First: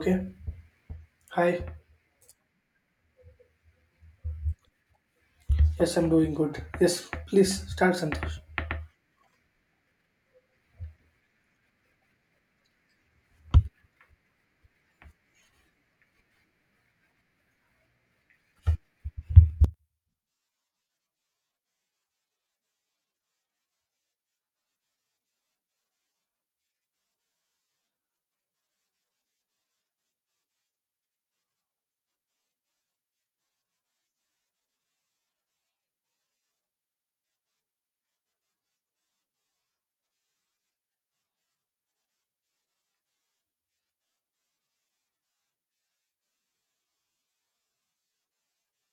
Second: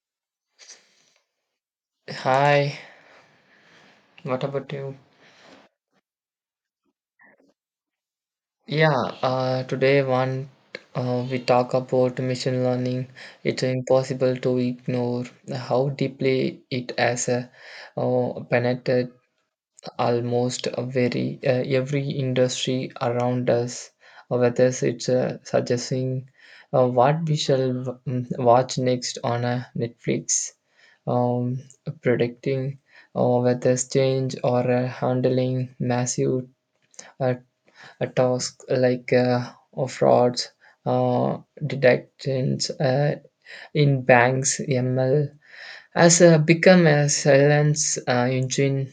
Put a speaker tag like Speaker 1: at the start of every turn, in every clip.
Speaker 1: Okay. Hi.
Speaker 2: Hi, what about you?
Speaker 1: Yes, I'm doing good. Yes, please start, Santosh.
Speaker 2: Yeah, today one we talk about machine learning. It's impossible to ignore how deeply it has penetrated almost a very every industry around us. Whether it's suggesting what we shall watch next on Netflix, um, predicting weather's change or handling massive uh, a task like frauds, uh, detections in banks, ML has become a silence engine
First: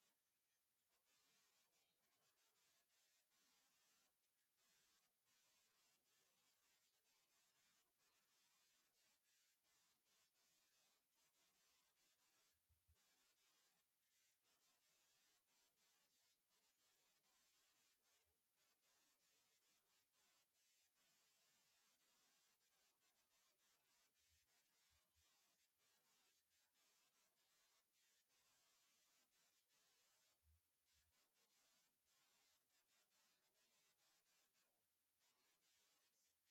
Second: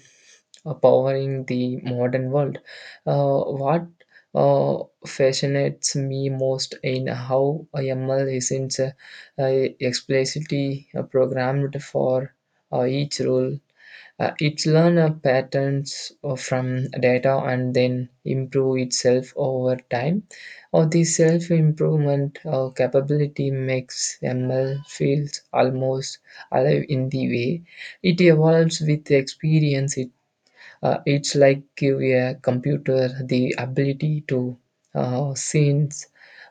Speaker 2: powering the modern world. What fascinates me most in how ML isn't explicitly programmed for each role it learn patterns from data and then improve itself over time. Or the self improvement capability makes ML feels almost alive in the way it evolves with experience. It's like give a computer the ability to sense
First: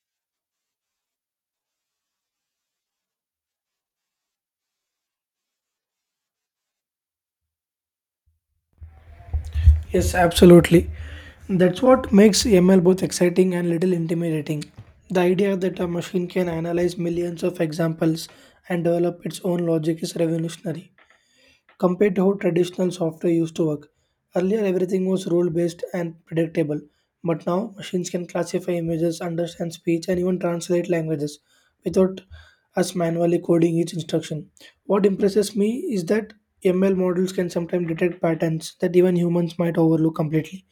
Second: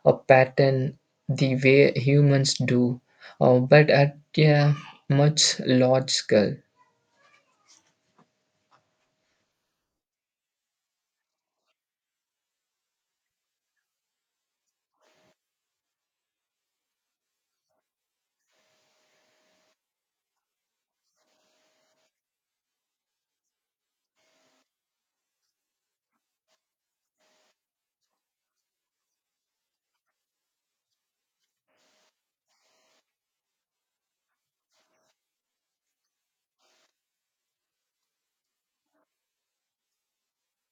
Speaker 2: a pattern the way humans do, but at a much large scale.
Speaker 1: Yes, absolutely. That's what makes ML both exciting and little intimidating. The idea that a machine can analyze millions of examples and develop its own logic is revolutionary, compared to how traditional software used to work. Earlier, everything was rule based and predictable, but now machines can classify images, understand speech, and even translate languages without us manually coding each instruction. What impresses me is that ML models can sometimes detect patterns that even humans might overlook completely.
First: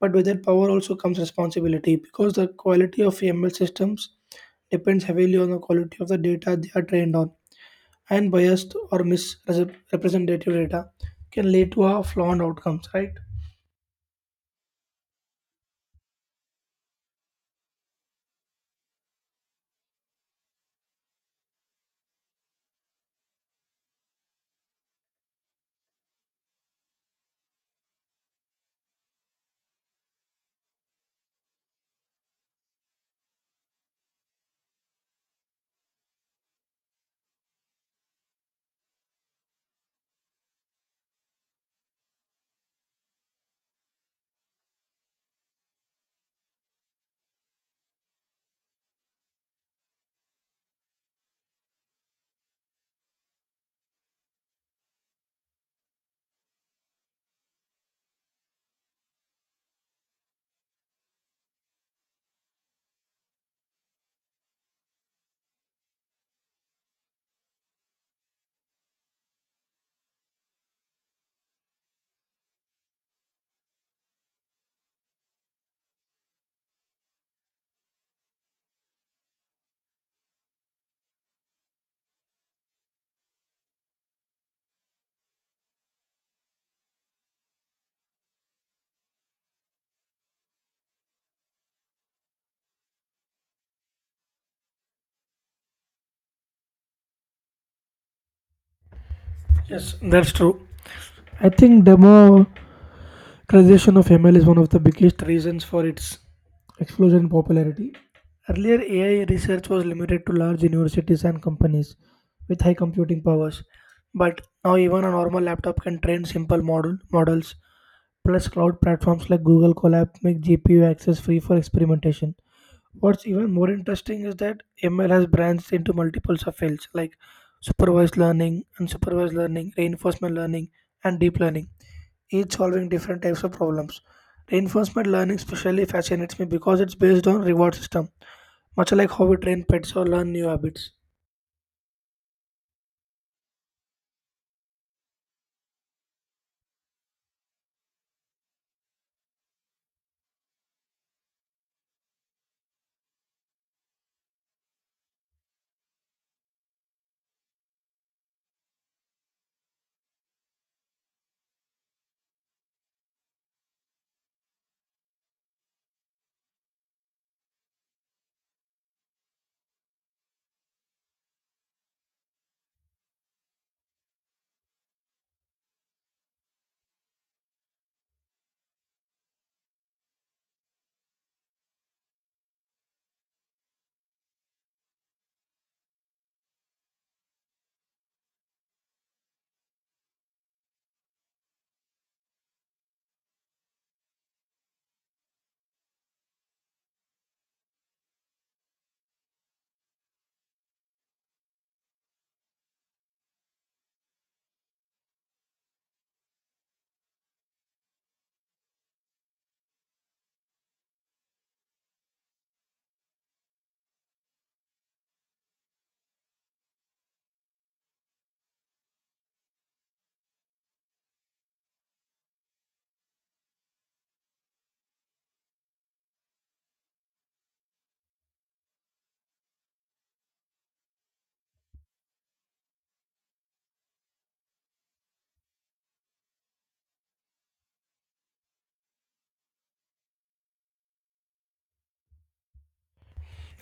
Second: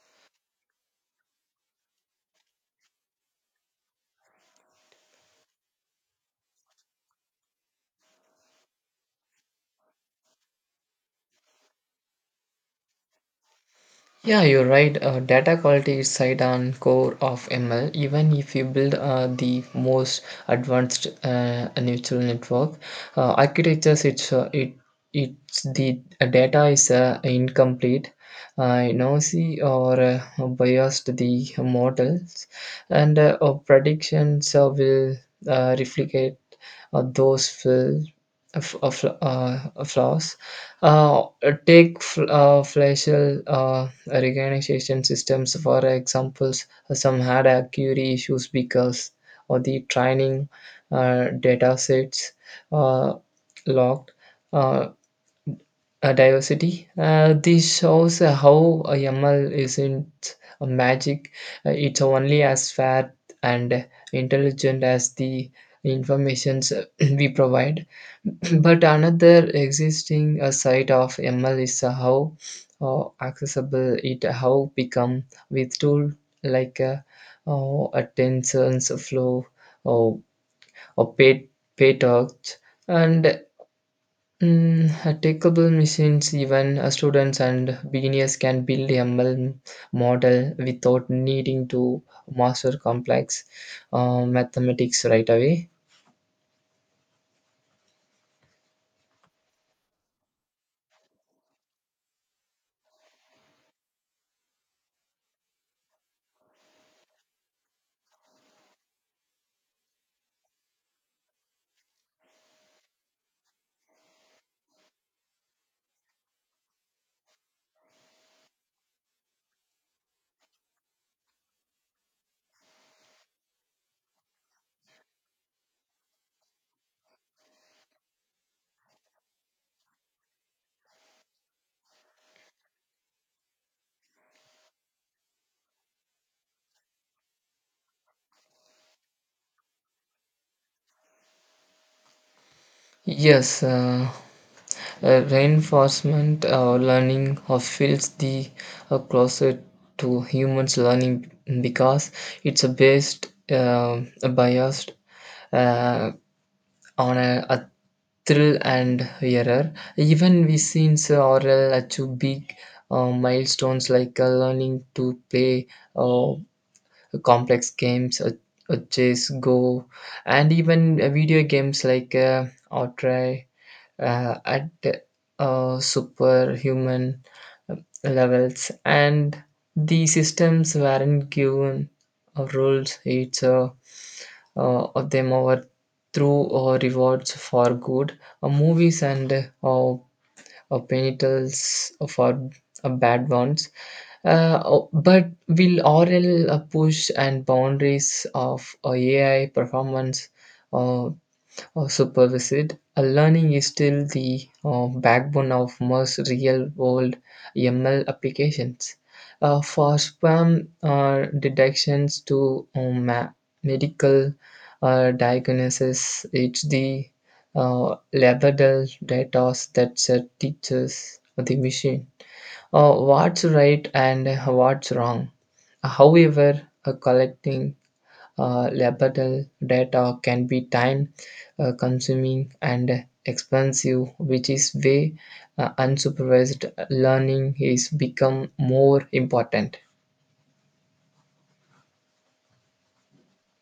Speaker 1: But with that power also comes responsibility, because the quality of ML systems depends heavily on the quality of the data they are trained on, and biased or misrepresentative data can lead to a flawed outcomes, right?
Speaker 2: Yeah, you're right. Data quality is side and core of ML. Even if you build the most advanced neural network architectures, it's the data is incomplete, noisy or biased the models, and predictions will replicate those fill of flaws. Uh, take facial recognition systems, for examples, some had accuracy issues because of the training data sets uh, locked. Uh, Diversity. This shows how ML isn't a magic, it's only as fair and intelligent as the informations we provide. But another existing side of ML is how accessible it how become with tool like a tensors flow or, or pay talk and Mm, takeable machines, even students and beginners can build ML model without needing to master complex mathematics right away.
Speaker 1: Yes, that's true. I think democratization of ml is one of the biggest reasons for its explosion in popularity. Earlier, ai research was limited to large universities and companies with high computing powers, but now even a normal laptop can train simple models. Plus, cloud platforms like Google Colab make gpu access free for experimentation. What's even more interesting is that ML has branched into multiples of fields like supervised learning, unsupervised learning, reinforcement learning, and deep learning, each solving different types of problems. Reinforcement learning especially fascinates me because it's based on reward system, much like how we train pets or learn new habits.
Speaker 2: Yes, reinforcement learning feels the closer to humans learning because it's based biased uh, on a thrill and error. Even we since oral achieve big milestones like learning to play uh, complex games, chess, go, and even video games like Outright, at Superhuman levels and the systems weren't given rules it's of them over through rewards for good movies and uh, penitents for bad ones oh, but will oral push and boundaries of AI performance uh, or supervisit. Learning is still the backbone of most real world ML applications. For spam detections to medical diagnosis, it's the labrador data that teaches the machine what's right and what's wrong. However, collecting labeled data can be time consuming and expensive, which is why unsupervised learning is become more important.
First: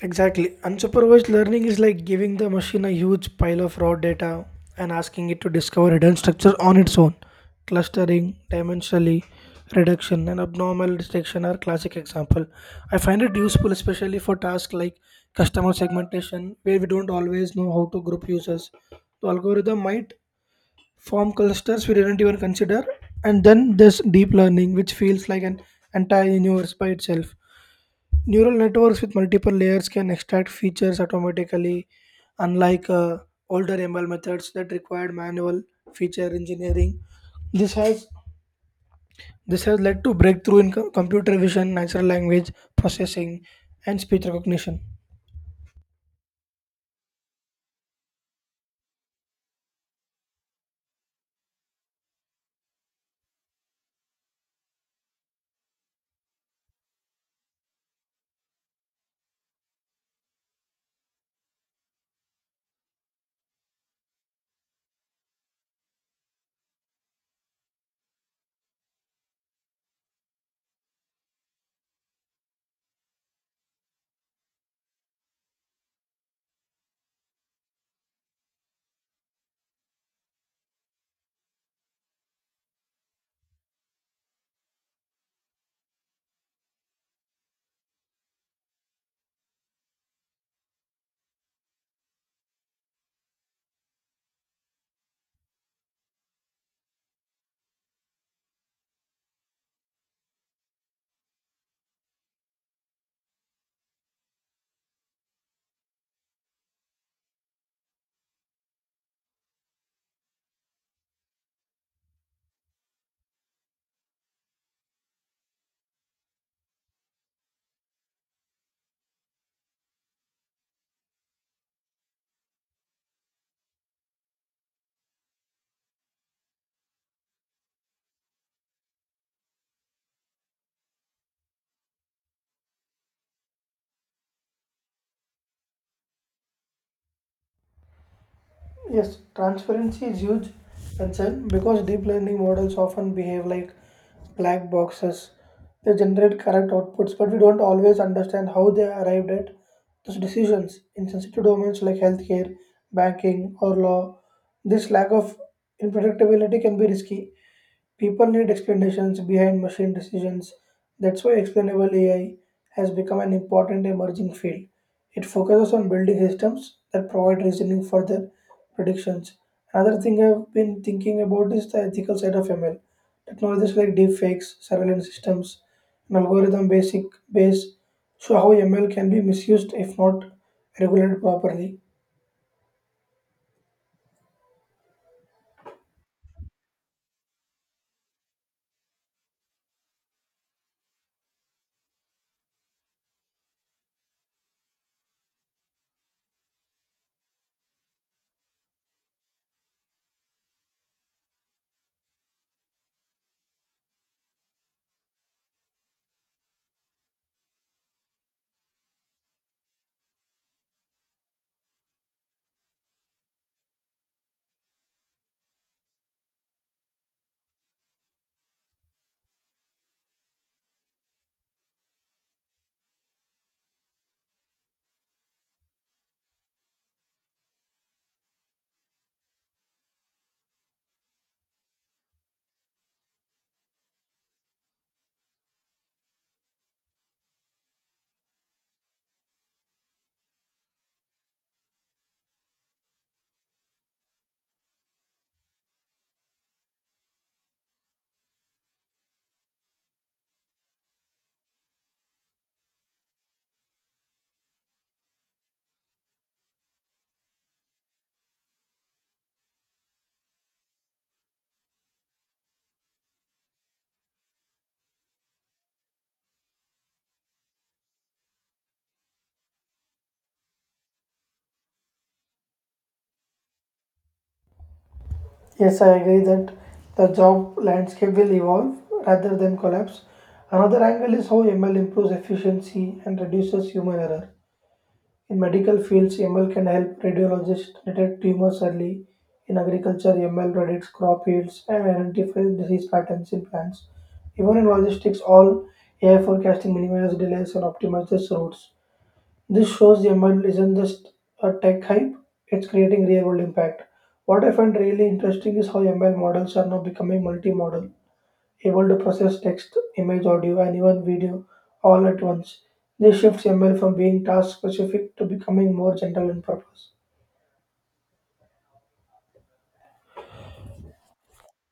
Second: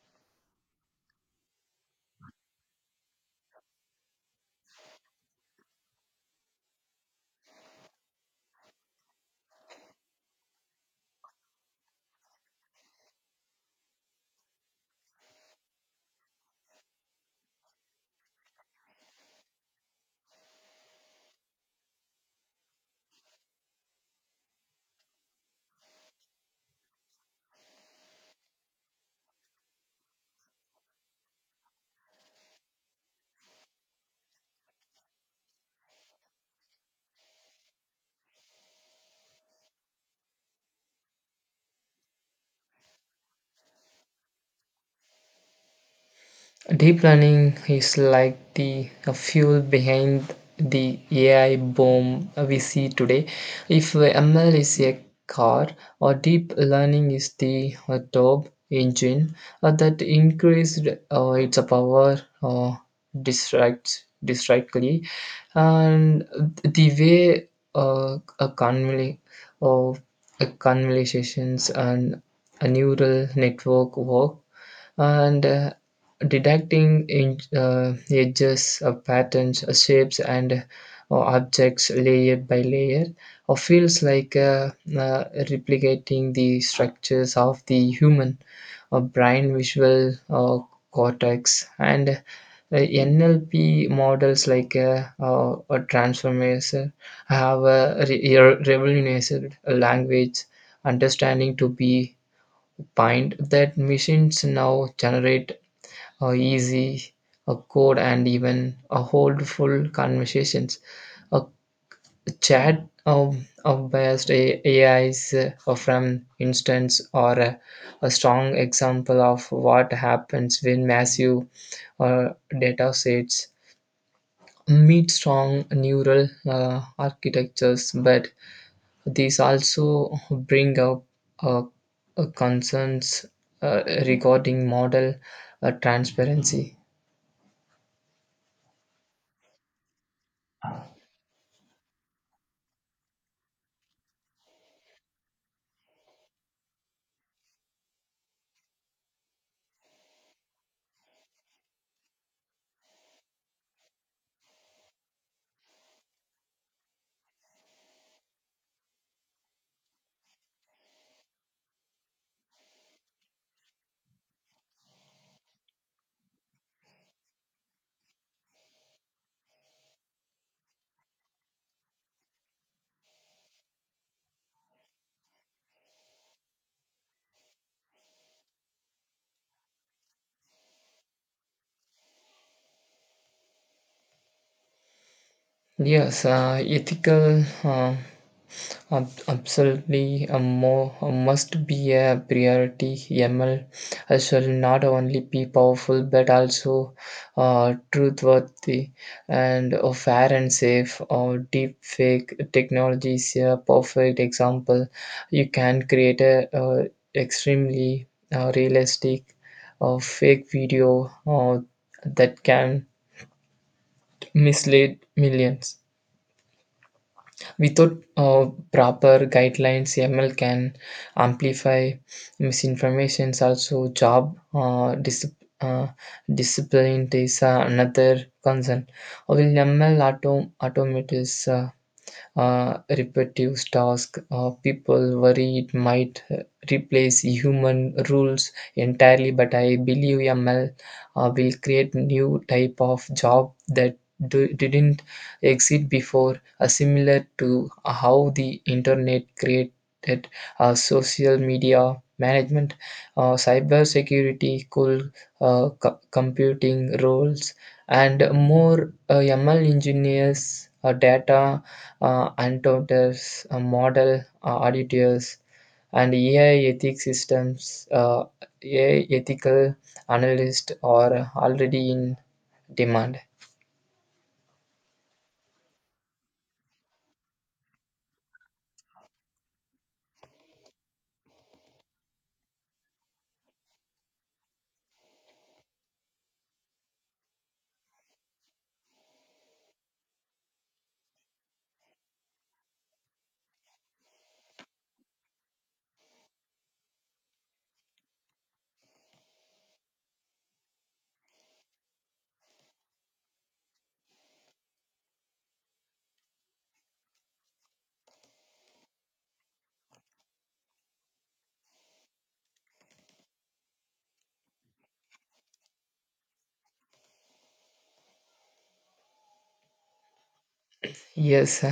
Speaker 1: Exactly. Unsupervised learning is like giving the machine a huge pile of raw data and asking it to discover hidden structures on its own. Clustering, dimensionally, reduction, and abnormal detection are classic example. I find it useful especially for tasks like customer segmentation, where we don't always know how to group users. The algorithm might form clusters we didn't even consider. And then there's deep learning, which feels like an entire universe by itself. Neural networks with multiple layers can extract features automatically, unlike older ML methods that required manual feature engineering. This has this has led to breakthrough in computer vision, natural language processing, and speech recognition.
Speaker 2: Deep learning is like the fuel behind the AI boom we see today. If ML is a car, or deep learning is the top engine that increased its power distractly, and the way a convol- of conversations and a neural network work and detecting in, edges, patterns, shapes, and objects layer by layer or feels like replicating the structures of the human brain visual cortex and NLP models like a transformation have a revolutionized language understanding to be bind that machines now generate or easy, a code, and even a holdful conversations. A chat of AIs from instance or a strong example of what happens when massive uh, data sets meet strong neural architectures, but these also bring up uh, concerns regarding model transparency.
Speaker 1: Yes, transparency is huge concern because deep learning models often behave like black boxes. They generate correct outputs, but we don't always understand how they arrived at those decisions in sensitive domains like healthcare, banking, or law. This lack of unpredictability can be risky. People need explanations behind machine decisions. That's why explainable AI has become an important emerging field. It focuses on building systems that provide reasoning for their predictions. Another thing I've been thinking about is the ethical side of ML. Technologies like deepfakes, surveillance systems, and algorithm basic base show how ML can be misused if not regulated properly.
Speaker 2: Yes, ethical absolutely a more a must be a priority. ML shall not only be powerful but also truthworthy and fair and safe. Or deep fake technology is a perfect example. You can create a extremely realistic fake video that can mislead millions. Without proper guidelines, ML can amplify misinformations. Also, job uh, discipline is another concern. Will ML automate is repetitive tasks. People worry it might replace human rules entirely, but I believe ML will create new type of job that didn't exist before, similar to how the internet created social media management, cyber security, computing roles, and more ML engineers, data encounters, model auditors, and AI ethics systems, AI ethical analysts are already in demand.
Speaker 1: Yes, I agree that the job landscape will evolve rather than collapse. Another angle is how ML improves efficiency and reduces human error. In medical fields, ML can help radiologists detect tumors early. In agriculture, ML predicts crop yields and identifies disease patterns in plants. Even in logistics, all AI forecasting minimizes delays and optimizes routes. This shows the environment isn't just a tech hype, it's creating real world impact. What I find really interesting is how ML models are now becoming multimodal, able to process text, image, audio, and even video all at once. This shifts ML from being task specific to becoming more general in purpose.
Speaker 2: Yes,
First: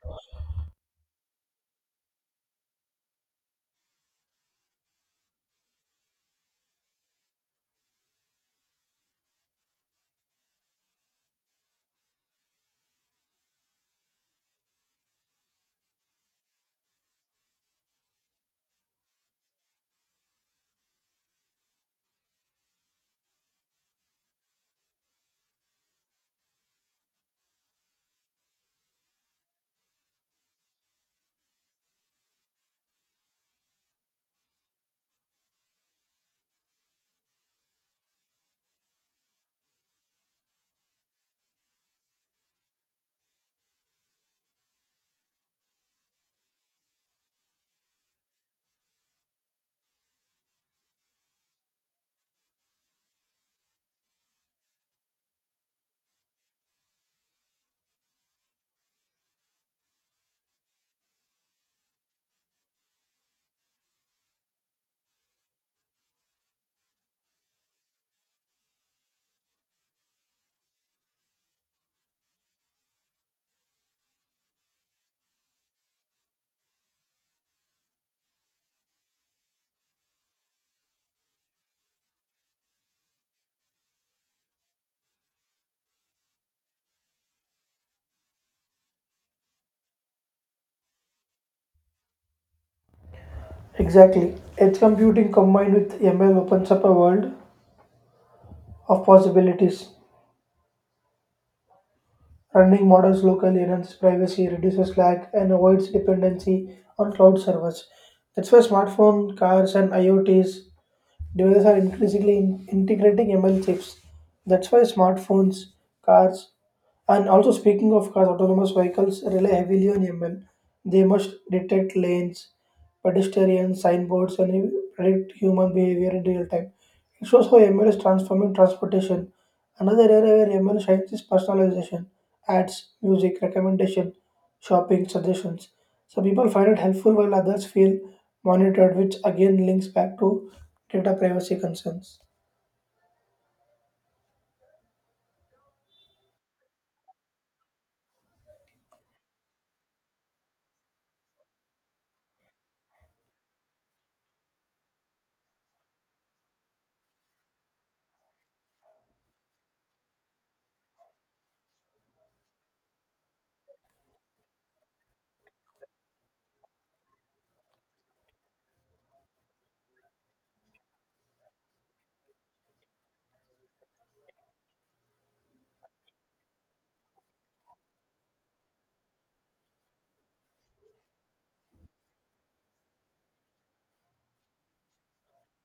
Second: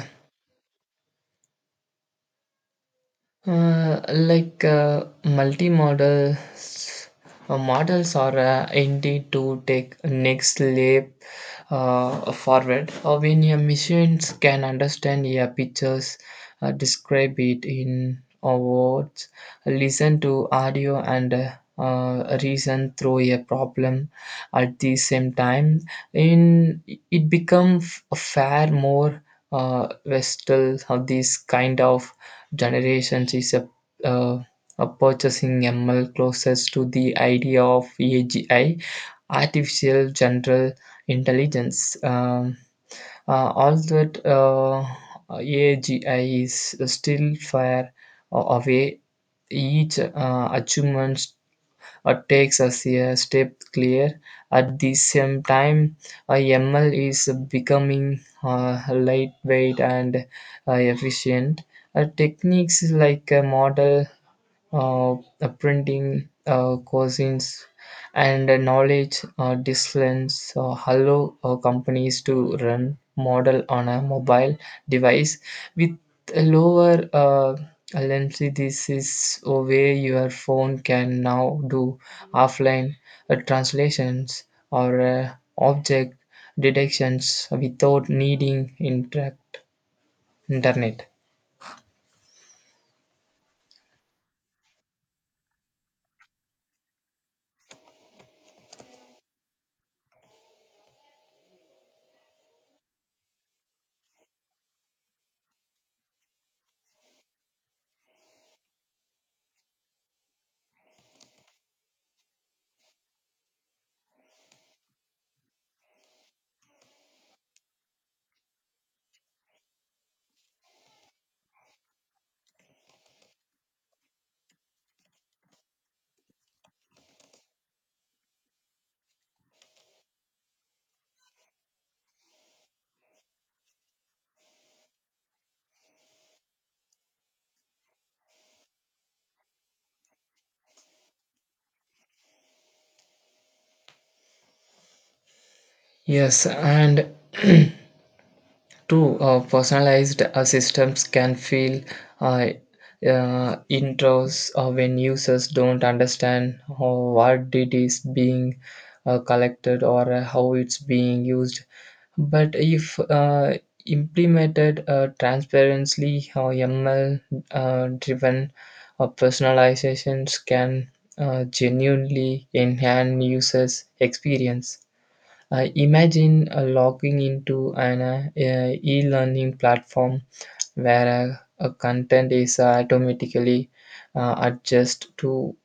Speaker 2: Like multi-models models are indeed to take next leap forward when your machines can understand your pictures describe it in words listen to audio and reason through a problem at the same time in it becomes far more versatile of this kind of generations is uh, a purchasing ML closest to the idea of AGI, artificial general intelligence. All that AGI is still far away. Each achievement takes us a step clear. At the same time, ML is becoming lightweight and efficient. Techniques like a model printing cousins and knowledge disciplines allow companies to run model on a mobile device with a lower latency. This is a way your phone can now do offline translations or object detections without needing interact internet.
Speaker 1: Exactly. Edge computing combined with ML opens up a world of possibilities. Running models locally enhances privacy, reduces lag, and avoids dependency on cloud servers. That's why smartphone, cars, and IoTs devices are increasingly integrating ML chips. That's why smartphones, cars, and also, speaking of cars, autonomous vehicles rely heavily on ML. They must detect lanes, pedestrians, signboards, and predict human behavior in real time. It shows how ML is transforming transportation. Another area where ML shines is personalization, ads, music, recommendation, shopping, suggestions. So people find it helpful while others feel monitored, which again links back to data privacy concerns.
Speaker 2: Yes, and true, personalized systems can feel uh, intros when users don't understand how, what it is being collected or how it's being used. But if implemented transparently, ML-driven uh, driven personalizations can genuinely enhance users' experience. I imagine logging into an e learning platform where a content is automatically adjusted to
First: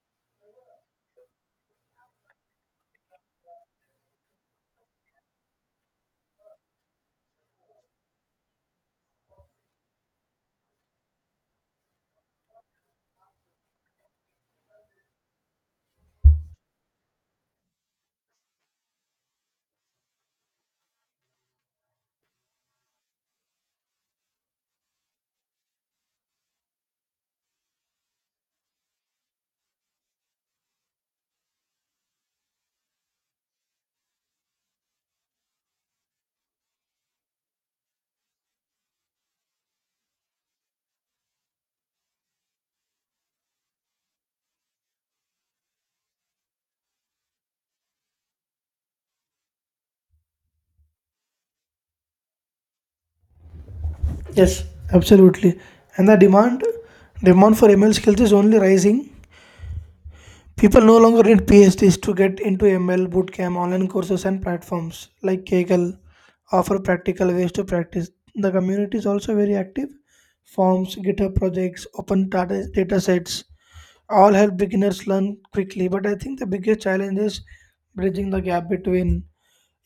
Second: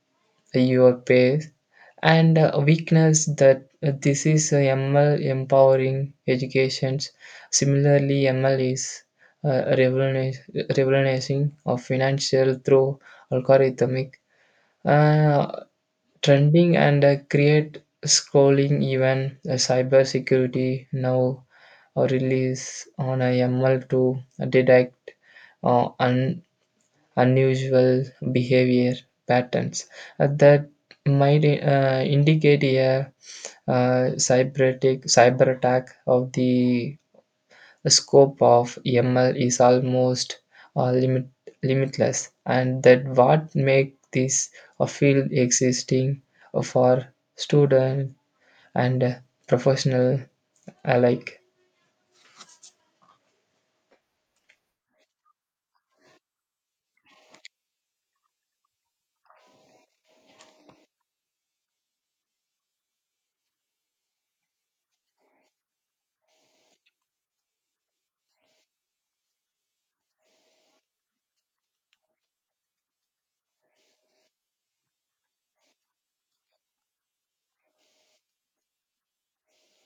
Speaker 2: your pace and weakness that this is ML empowering educations. Similarly, ML is revolutionizing of financial through algorithmic uh, trending and create scrolling even cyber security now or release on a ML to detect uh, un- unusual behavior patterns that might indicate a cyber attack of the scope of ML is almost uh, limit, limitless, and that what make this a field existing for student and professional alike.
Speaker 1: Yes, absolutely. And the demand for ML skills is only rising. People no longer need PhDs to get into ML bootcamp, online courses, and platforms like Kaggle offer practical ways to practice. The community is also very active. Forms, GitHub projects, open data, data sets all help beginners learn quickly. But I think the biggest challenge is bridging the gap between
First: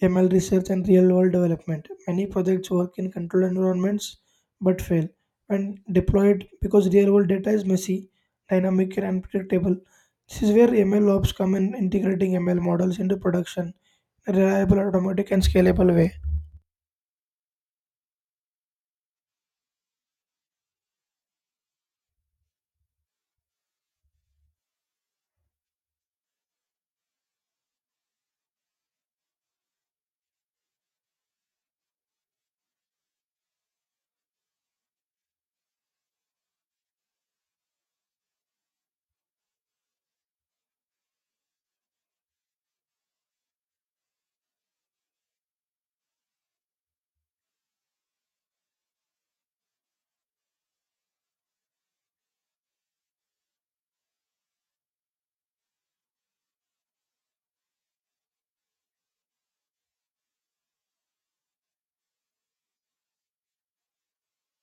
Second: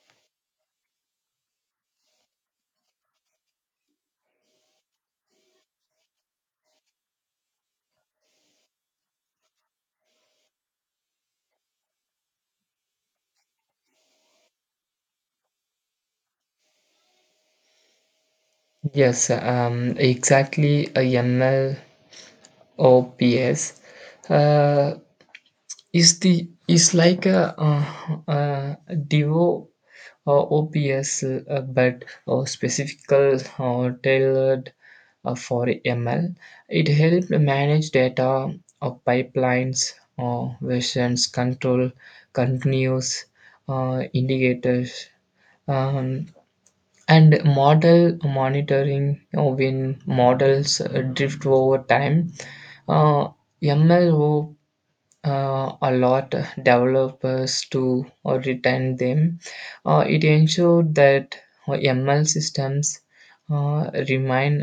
Speaker 1: ML research and real world development. Many projects work in controlled environments, but fail when deployed because real world data is messy, dynamic, and unpredictable. This is where ML ops come in, integrating ML models into production in a reliable, automatic, and scalable way.
Speaker 2: Yes, exactly. AML or PS, uh, is like a Divo or OPS, but or specifical or tailored for ML. It helps manage data of pipelines or versions, control continuous indicators. Um, and model monitoring when models drift over time. Uh, MLO allowed developers to retain them. It ensured that ML systems remain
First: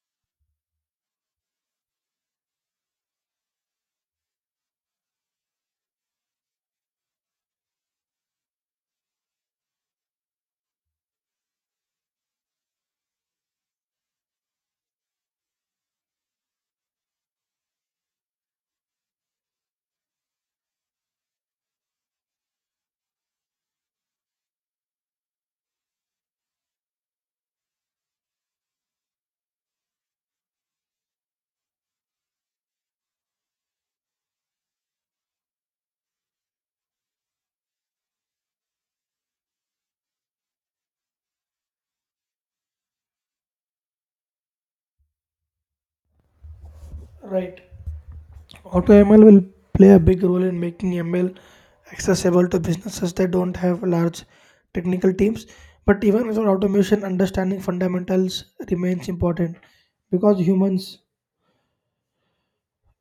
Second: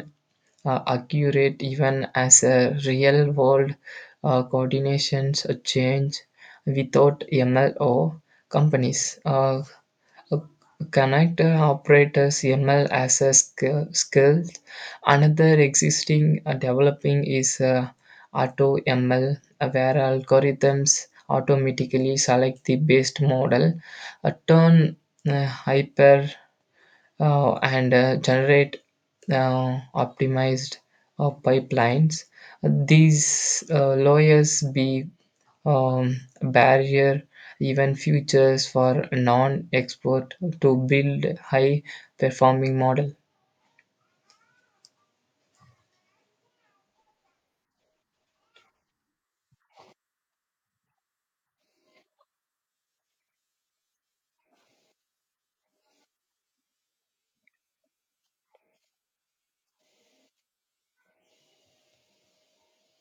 Speaker 2: accurate even as real world coordinations change without MLO companies. Connector operators ML as a skill. Another existing developing is Auto ML, where algorithms automatically select the best model, turn hyper and generate optimized pipelines. These lawyers be barrier, even futures for non-export to build high-performing model.
Speaker 1: Right. Auto ML will play a big role in making ML accessible to businesses that don't have large technical teams. But even without automation, understanding fundamentals remains important because humans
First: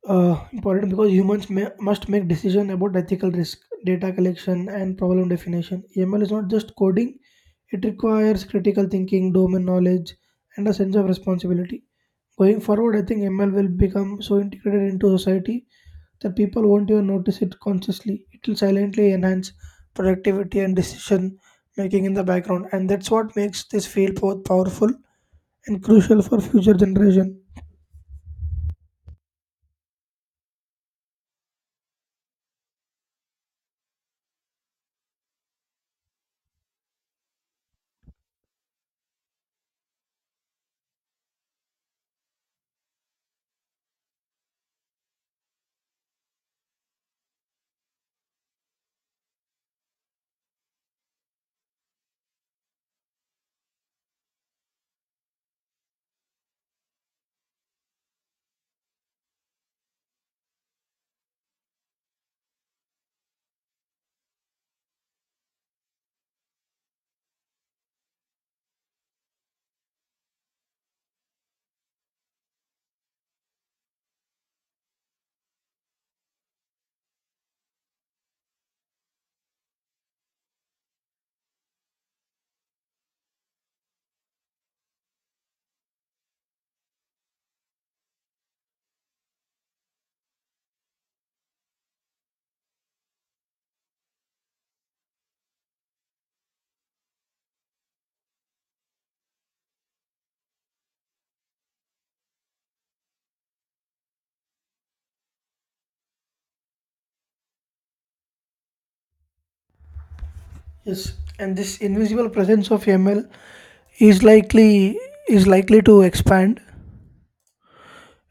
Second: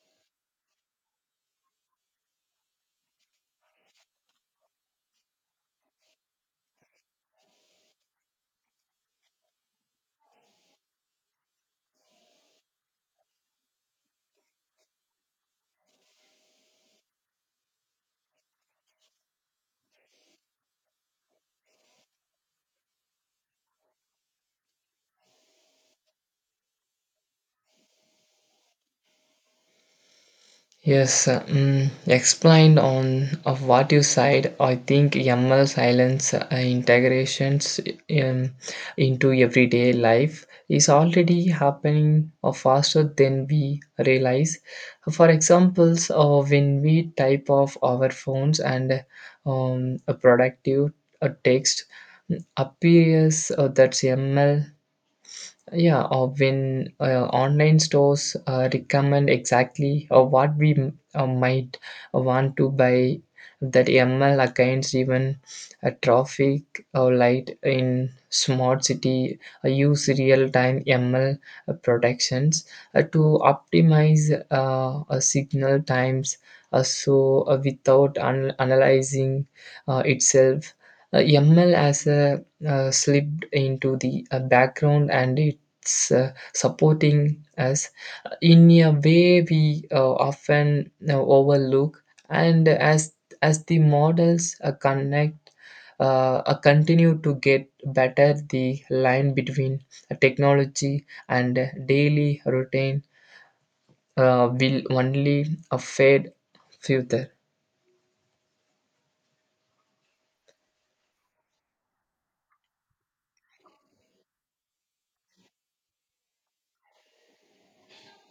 Speaker 1: because humans must make decision about ethical risk, data collection, and problem definition. ML is not just coding, it requires critical thinking, domain knowledge, and a sense of responsibility. Going forward, I think ML will become so integrated into society that people won't even notice it consciously. It will silently enhance productivity and decision making in the background, and that's what makes this field both powerful and crucial for future generation.
Speaker 2: Yes, explained on of what you said. I think YAML silence integrations um, into everyday life is already happening faster than we realize. For examples, when we type of our phones and a productive text appears that's YAML, yeah, when online stores recommend exactly what might want to buy, that ML accounts even a traffic light in smart city use real time ML protections to optimize signal times. So without analyzing itself, ML as a slipped into the background and s- uh, supporting us in a way we often overlook and as the models connect continue to get better the line between technology and daily routine will only fade further.
Speaker 1: Yes, and this invisible presence of ML is likely is likely to expand,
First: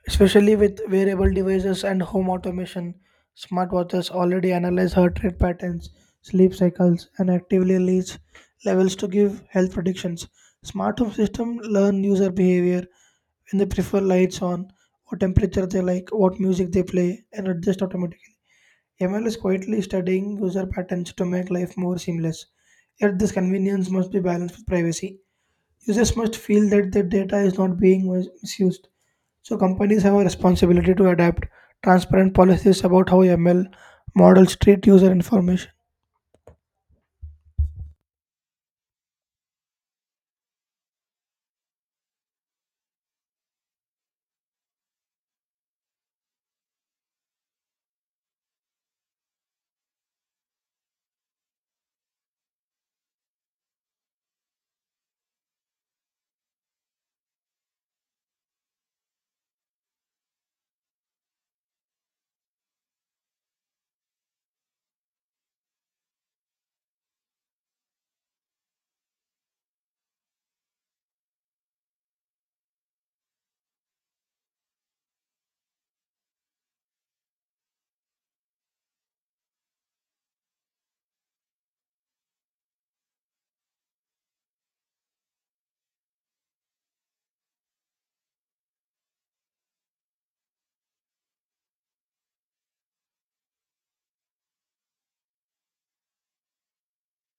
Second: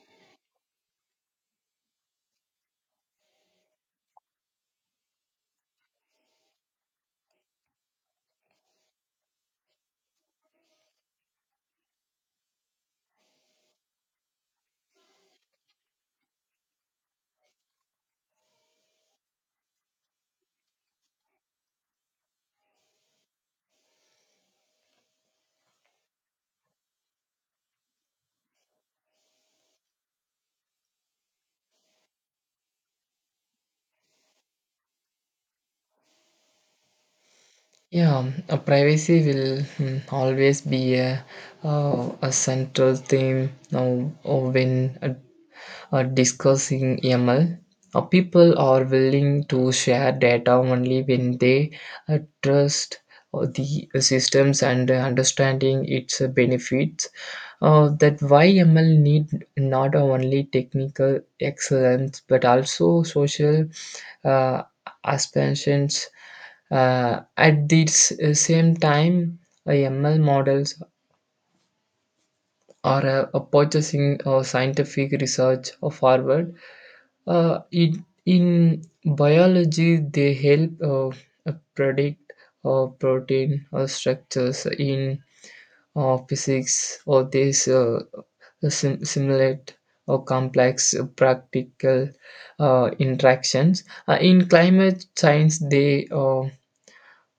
Speaker 1: especially with wearable devices and home automation. Smartwatches already analyze heart rate patterns, sleep cycles, and actively release levels to give health predictions. Smart home systems learn user behavior, when they prefer lights on, what temperature they like, what music they play, and adjust automatically. ML is quietly studying user patterns to make life more seamless. Yet this convenience must be balanced with privacy. Users must feel that their data is not being misused. So companies have a responsibility to adapt transparent policies about how ML models treat user information.
Speaker 2: Yeah, privacy will always be a central theme now when discussing ML. People are willing to share data only when they trust the systems and understanding its benefits. That why ML need not only technical excellence but also social uh, aspirations at the same time, ML models are purchasing scientific research forward. In biology, they help predict protein structures in physics, or they simulate or complex practical interactions. In climate science, they uh,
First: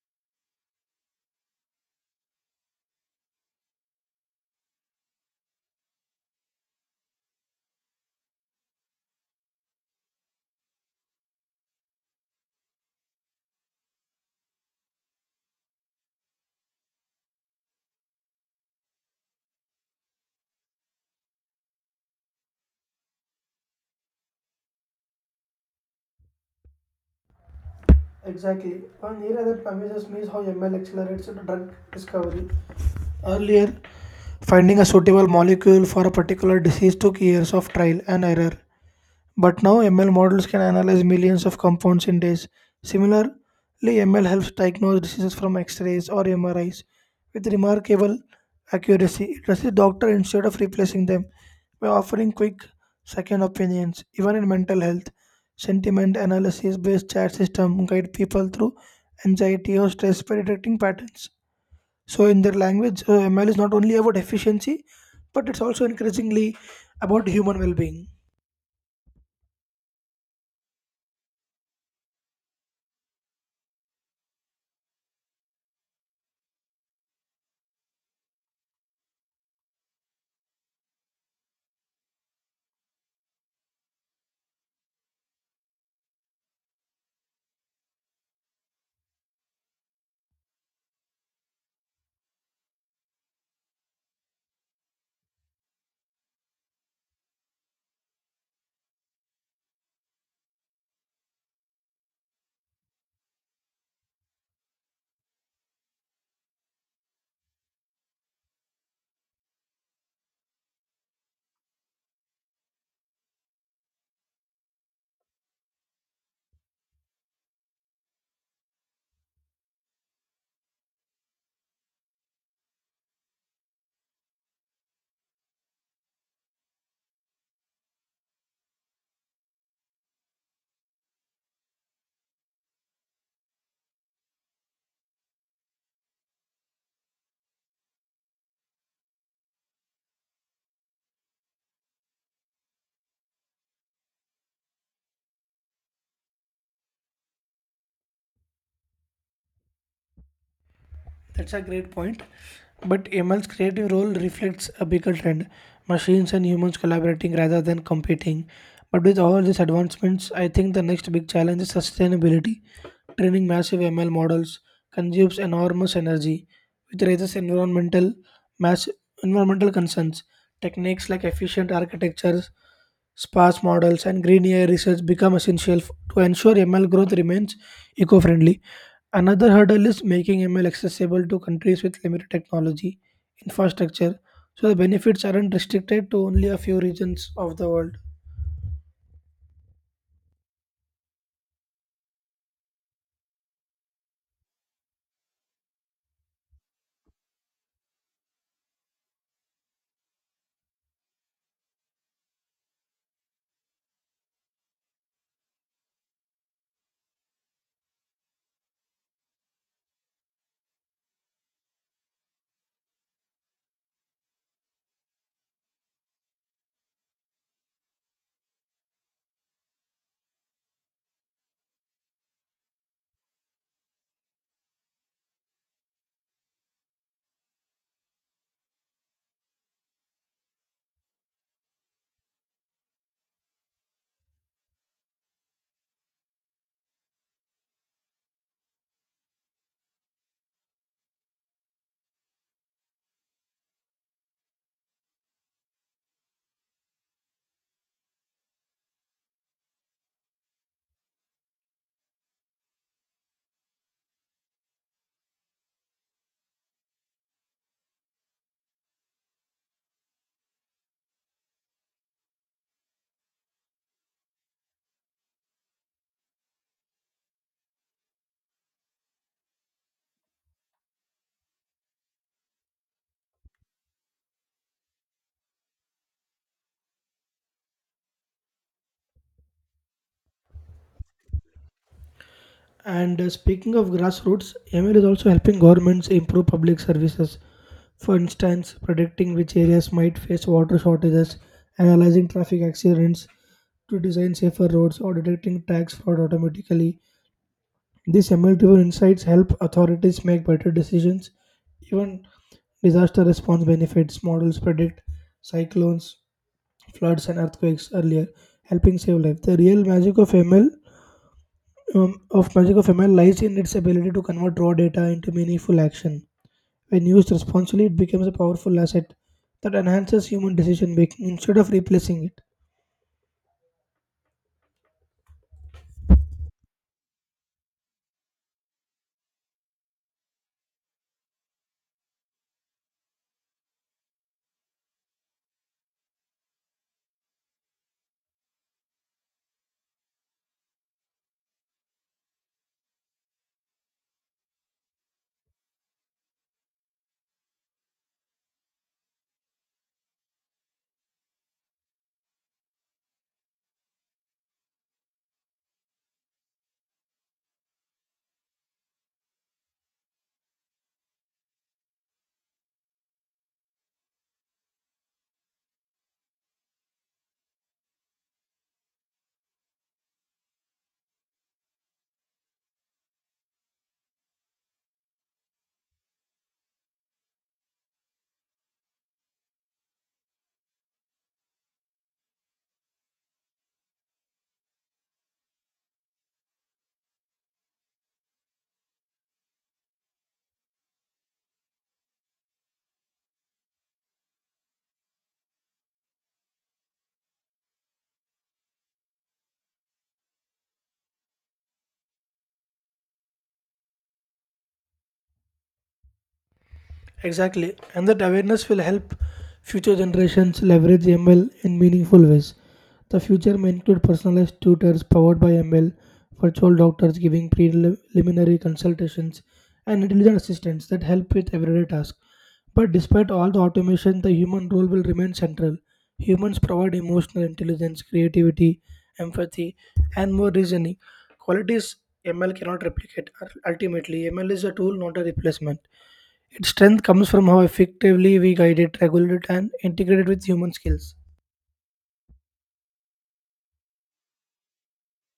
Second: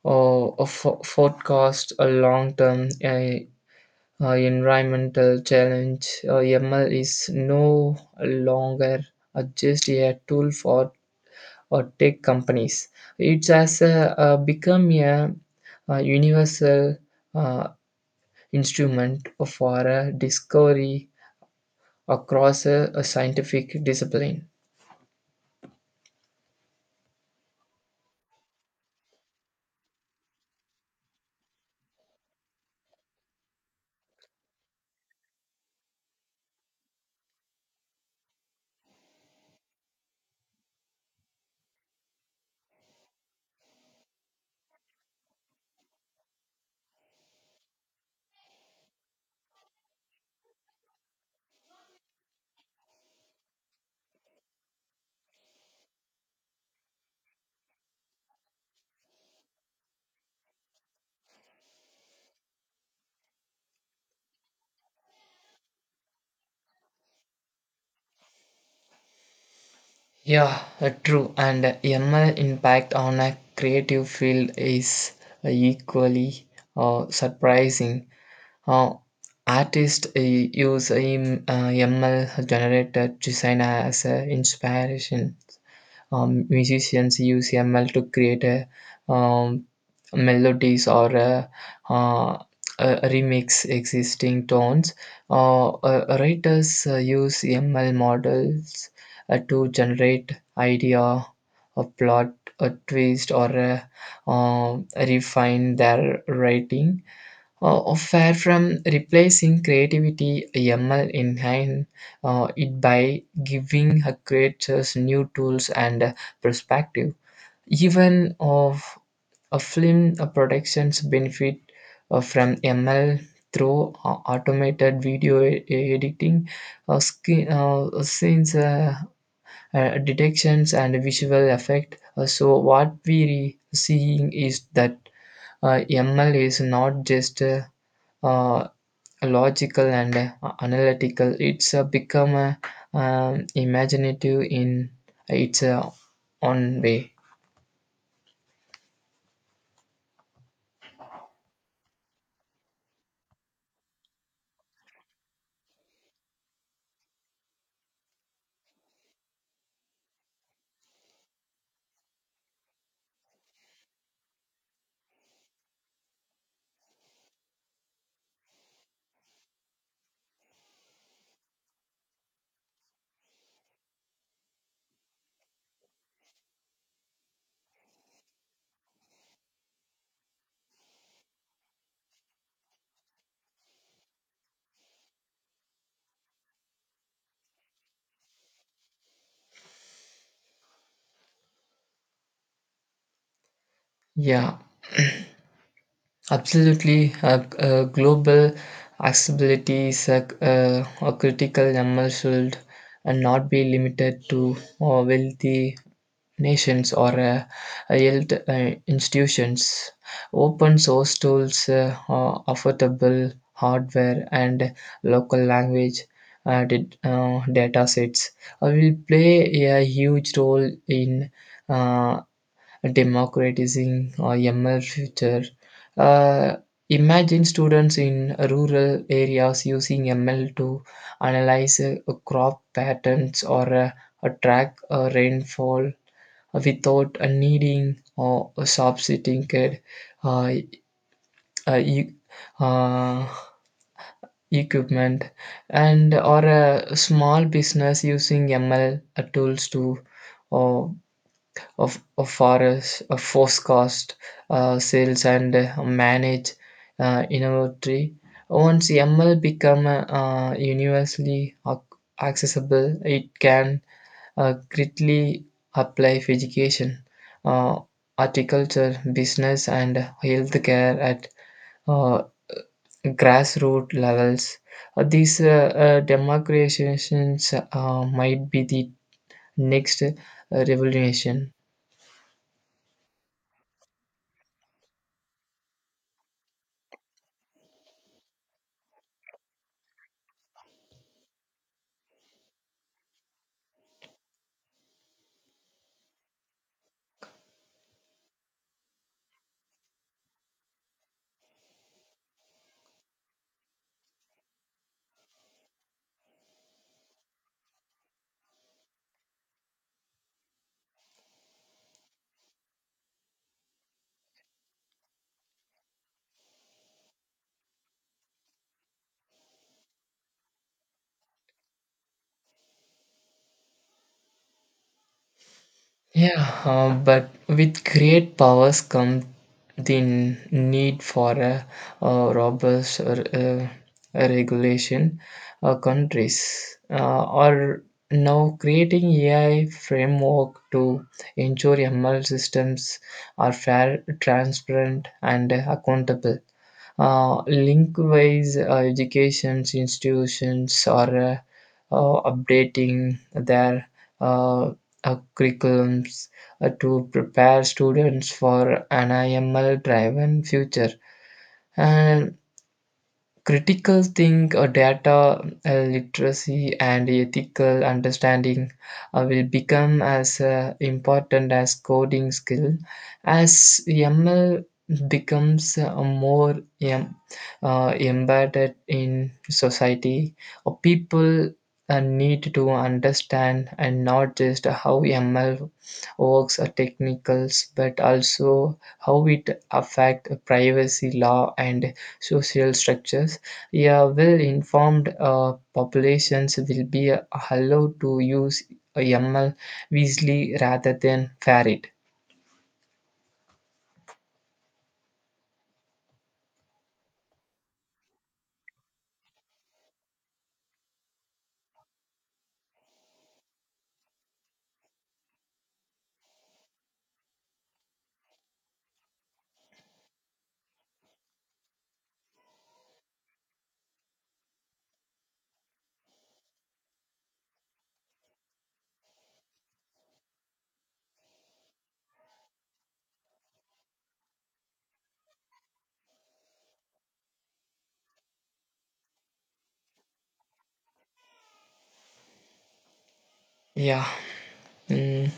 Speaker 2: Or a fo- forecast a long-term environmental challenge. ML is no longer just a tool for tech companies. It has become a universal uh, instrument for discovery across a scientific discipline.
Speaker 1: Exactly. One area that amazes me is how ML accelerates the drug discovery. Earlier, finding a suitable molecule for a particular disease took years of trial and error. But now ML models can analyze millions of compounds in days. Similarly, ML helps diagnose diseases from X-rays or MRIs with remarkable accuracy. It trusts the doctor instead of replacing them by offering quick second opinions. Even in mental health, sentiment analysis-based chat system guide people through anxiety or stress by detecting patterns. So, in their language, ML is not only about efficiency, but it's also increasingly about human well-being.
Speaker 2: Yeah, true. And ML impact on a creative field is equally surprising. Uh, artists use ML generated design as inspiration. Musicians use ML to create a um, melodies or uh, a remix existing tones writers use ML models to generate idea a plot a twist or refine their writing oh, far from replacing creativity, ML enhance it by giving her creators new tools and perspective. Even of a film productions benefit from ML through automated video editing, skin, scenes detections, and visual effect. So what we seeing is that ML is not just uh, logical and analytical. It's become imaginative in its own way.
Speaker 1: That's a great point. But A ML's creative role reflects a bigger trend: machines and humans collaborating rather than competing. But with all these advancements, I think the next big challenge is sustainability. Training massive ML models consumes enormous energy, which raises mass environmental concerns. Techniques like efficient architectures, sparse models, and green AI research become essential to ensure ML growth remains eco friendly. Another hurdle is making ML accessible to countries with limited technology infrastructure, so the benefits aren't restricted to only a few regions of the world.
Speaker 2: Yeah, absolutely. Global accessibility is a critical element should not be limited to wealthy nations or health institutions. Open source tools, affordable hardware, and local language data sets will play a huge role in uh, democratizing ML future. Uh, imagine students in rural areas using ML to analyze crop patterns or track rainfall without needing or a sophisticated uh, uh, e- uh, equipment and or a small business using ML tools to uh, of forest of forecast sales and manage inventory once ML become universally accessible it can greatly apply for education, uh, horticulture, business, and healthcare at uh, grassroots levels. These democratizations might be the next revolution.
Speaker 1: And speaking of grassroots, ML is also helping governments improve public services. For instance, predicting which areas might face water shortages, analyzing traffic accidents to design safer roads, or detecting tax fraud automatically. These multiple insights help authorities make better decisions. Even disaster response benefits: models predict cyclones, floods, and earthquakes earlier, helping save lives. The real magic of ML lies in its ability to convert raw data into meaningful action. When used responsibly, it becomes a powerful asset that enhances human decision making instead of replacing it.
Speaker 2: Yeah, but with great powers come the need for a robust or a regulation. Countries are now creating AI framework to ensure ML systems are fair, transparent, and accountable. Link-wise education institutions are updating their uh, curriculums to prepare students for an IML driven future. And critical think data literacy and ethical understanding will become as important as coding skill as ML becomes more em- embedded in society people need to understand and not just how ML works or technicals but also how it affect privacy law and social structures. Yeah, well informed populations will be allowed to use ML Weasley rather than ferret.
Speaker 1: Exactly, and that awareness will help future generations leverage ML in meaningful ways. The future may include personalized tutors powered by ML, virtual doctors giving preliminary consultations, and intelligent assistants that help with everyday tasks. But despite all the automation, the human role will remain central. Humans provide emotional intelligence, creativity, empathy, and more reasoning. Qualities ML cannot replicate. Ultimately, ML is a tool, not a replacement. Its strength comes from how effectively we guide it, regulate it, and integrate it with human skills.
Speaker 2: Yeah, mm,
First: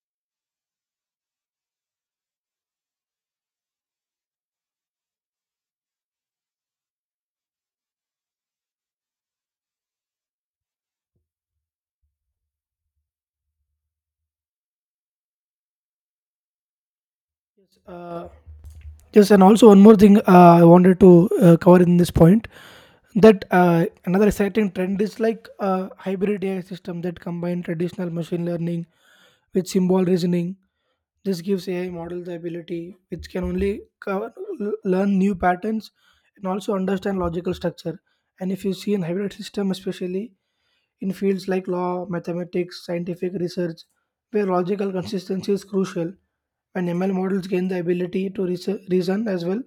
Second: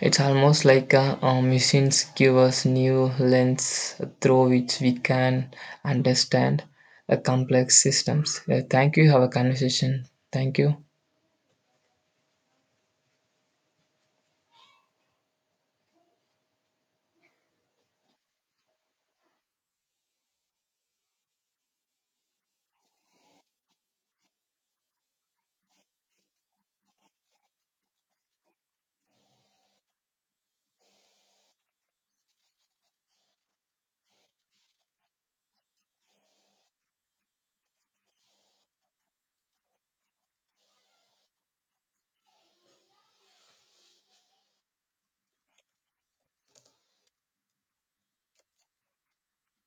Speaker 2: it's almost like machines give us new lens through which we can understand complex systems. Yeah, thank you. Have a conversation. Thank you.
Speaker 1: Yes, and also one more thing, I wanted to cover in this point, that another exciting trend is like hybrid AI system that combine traditional machine learning with symbol reasoning. This gives AI models the ability which can only cover, learn new patterns and also understand logical structure. And if you see in hybrid system, especially in fields like law, mathematics, scientific research, where logical consistency is crucial. When ML models gain the ability to reason as well,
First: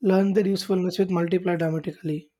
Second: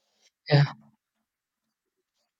Speaker 1: learn their
Speaker 2: Yeah.
Speaker 1: usefulness with multiply dramatically.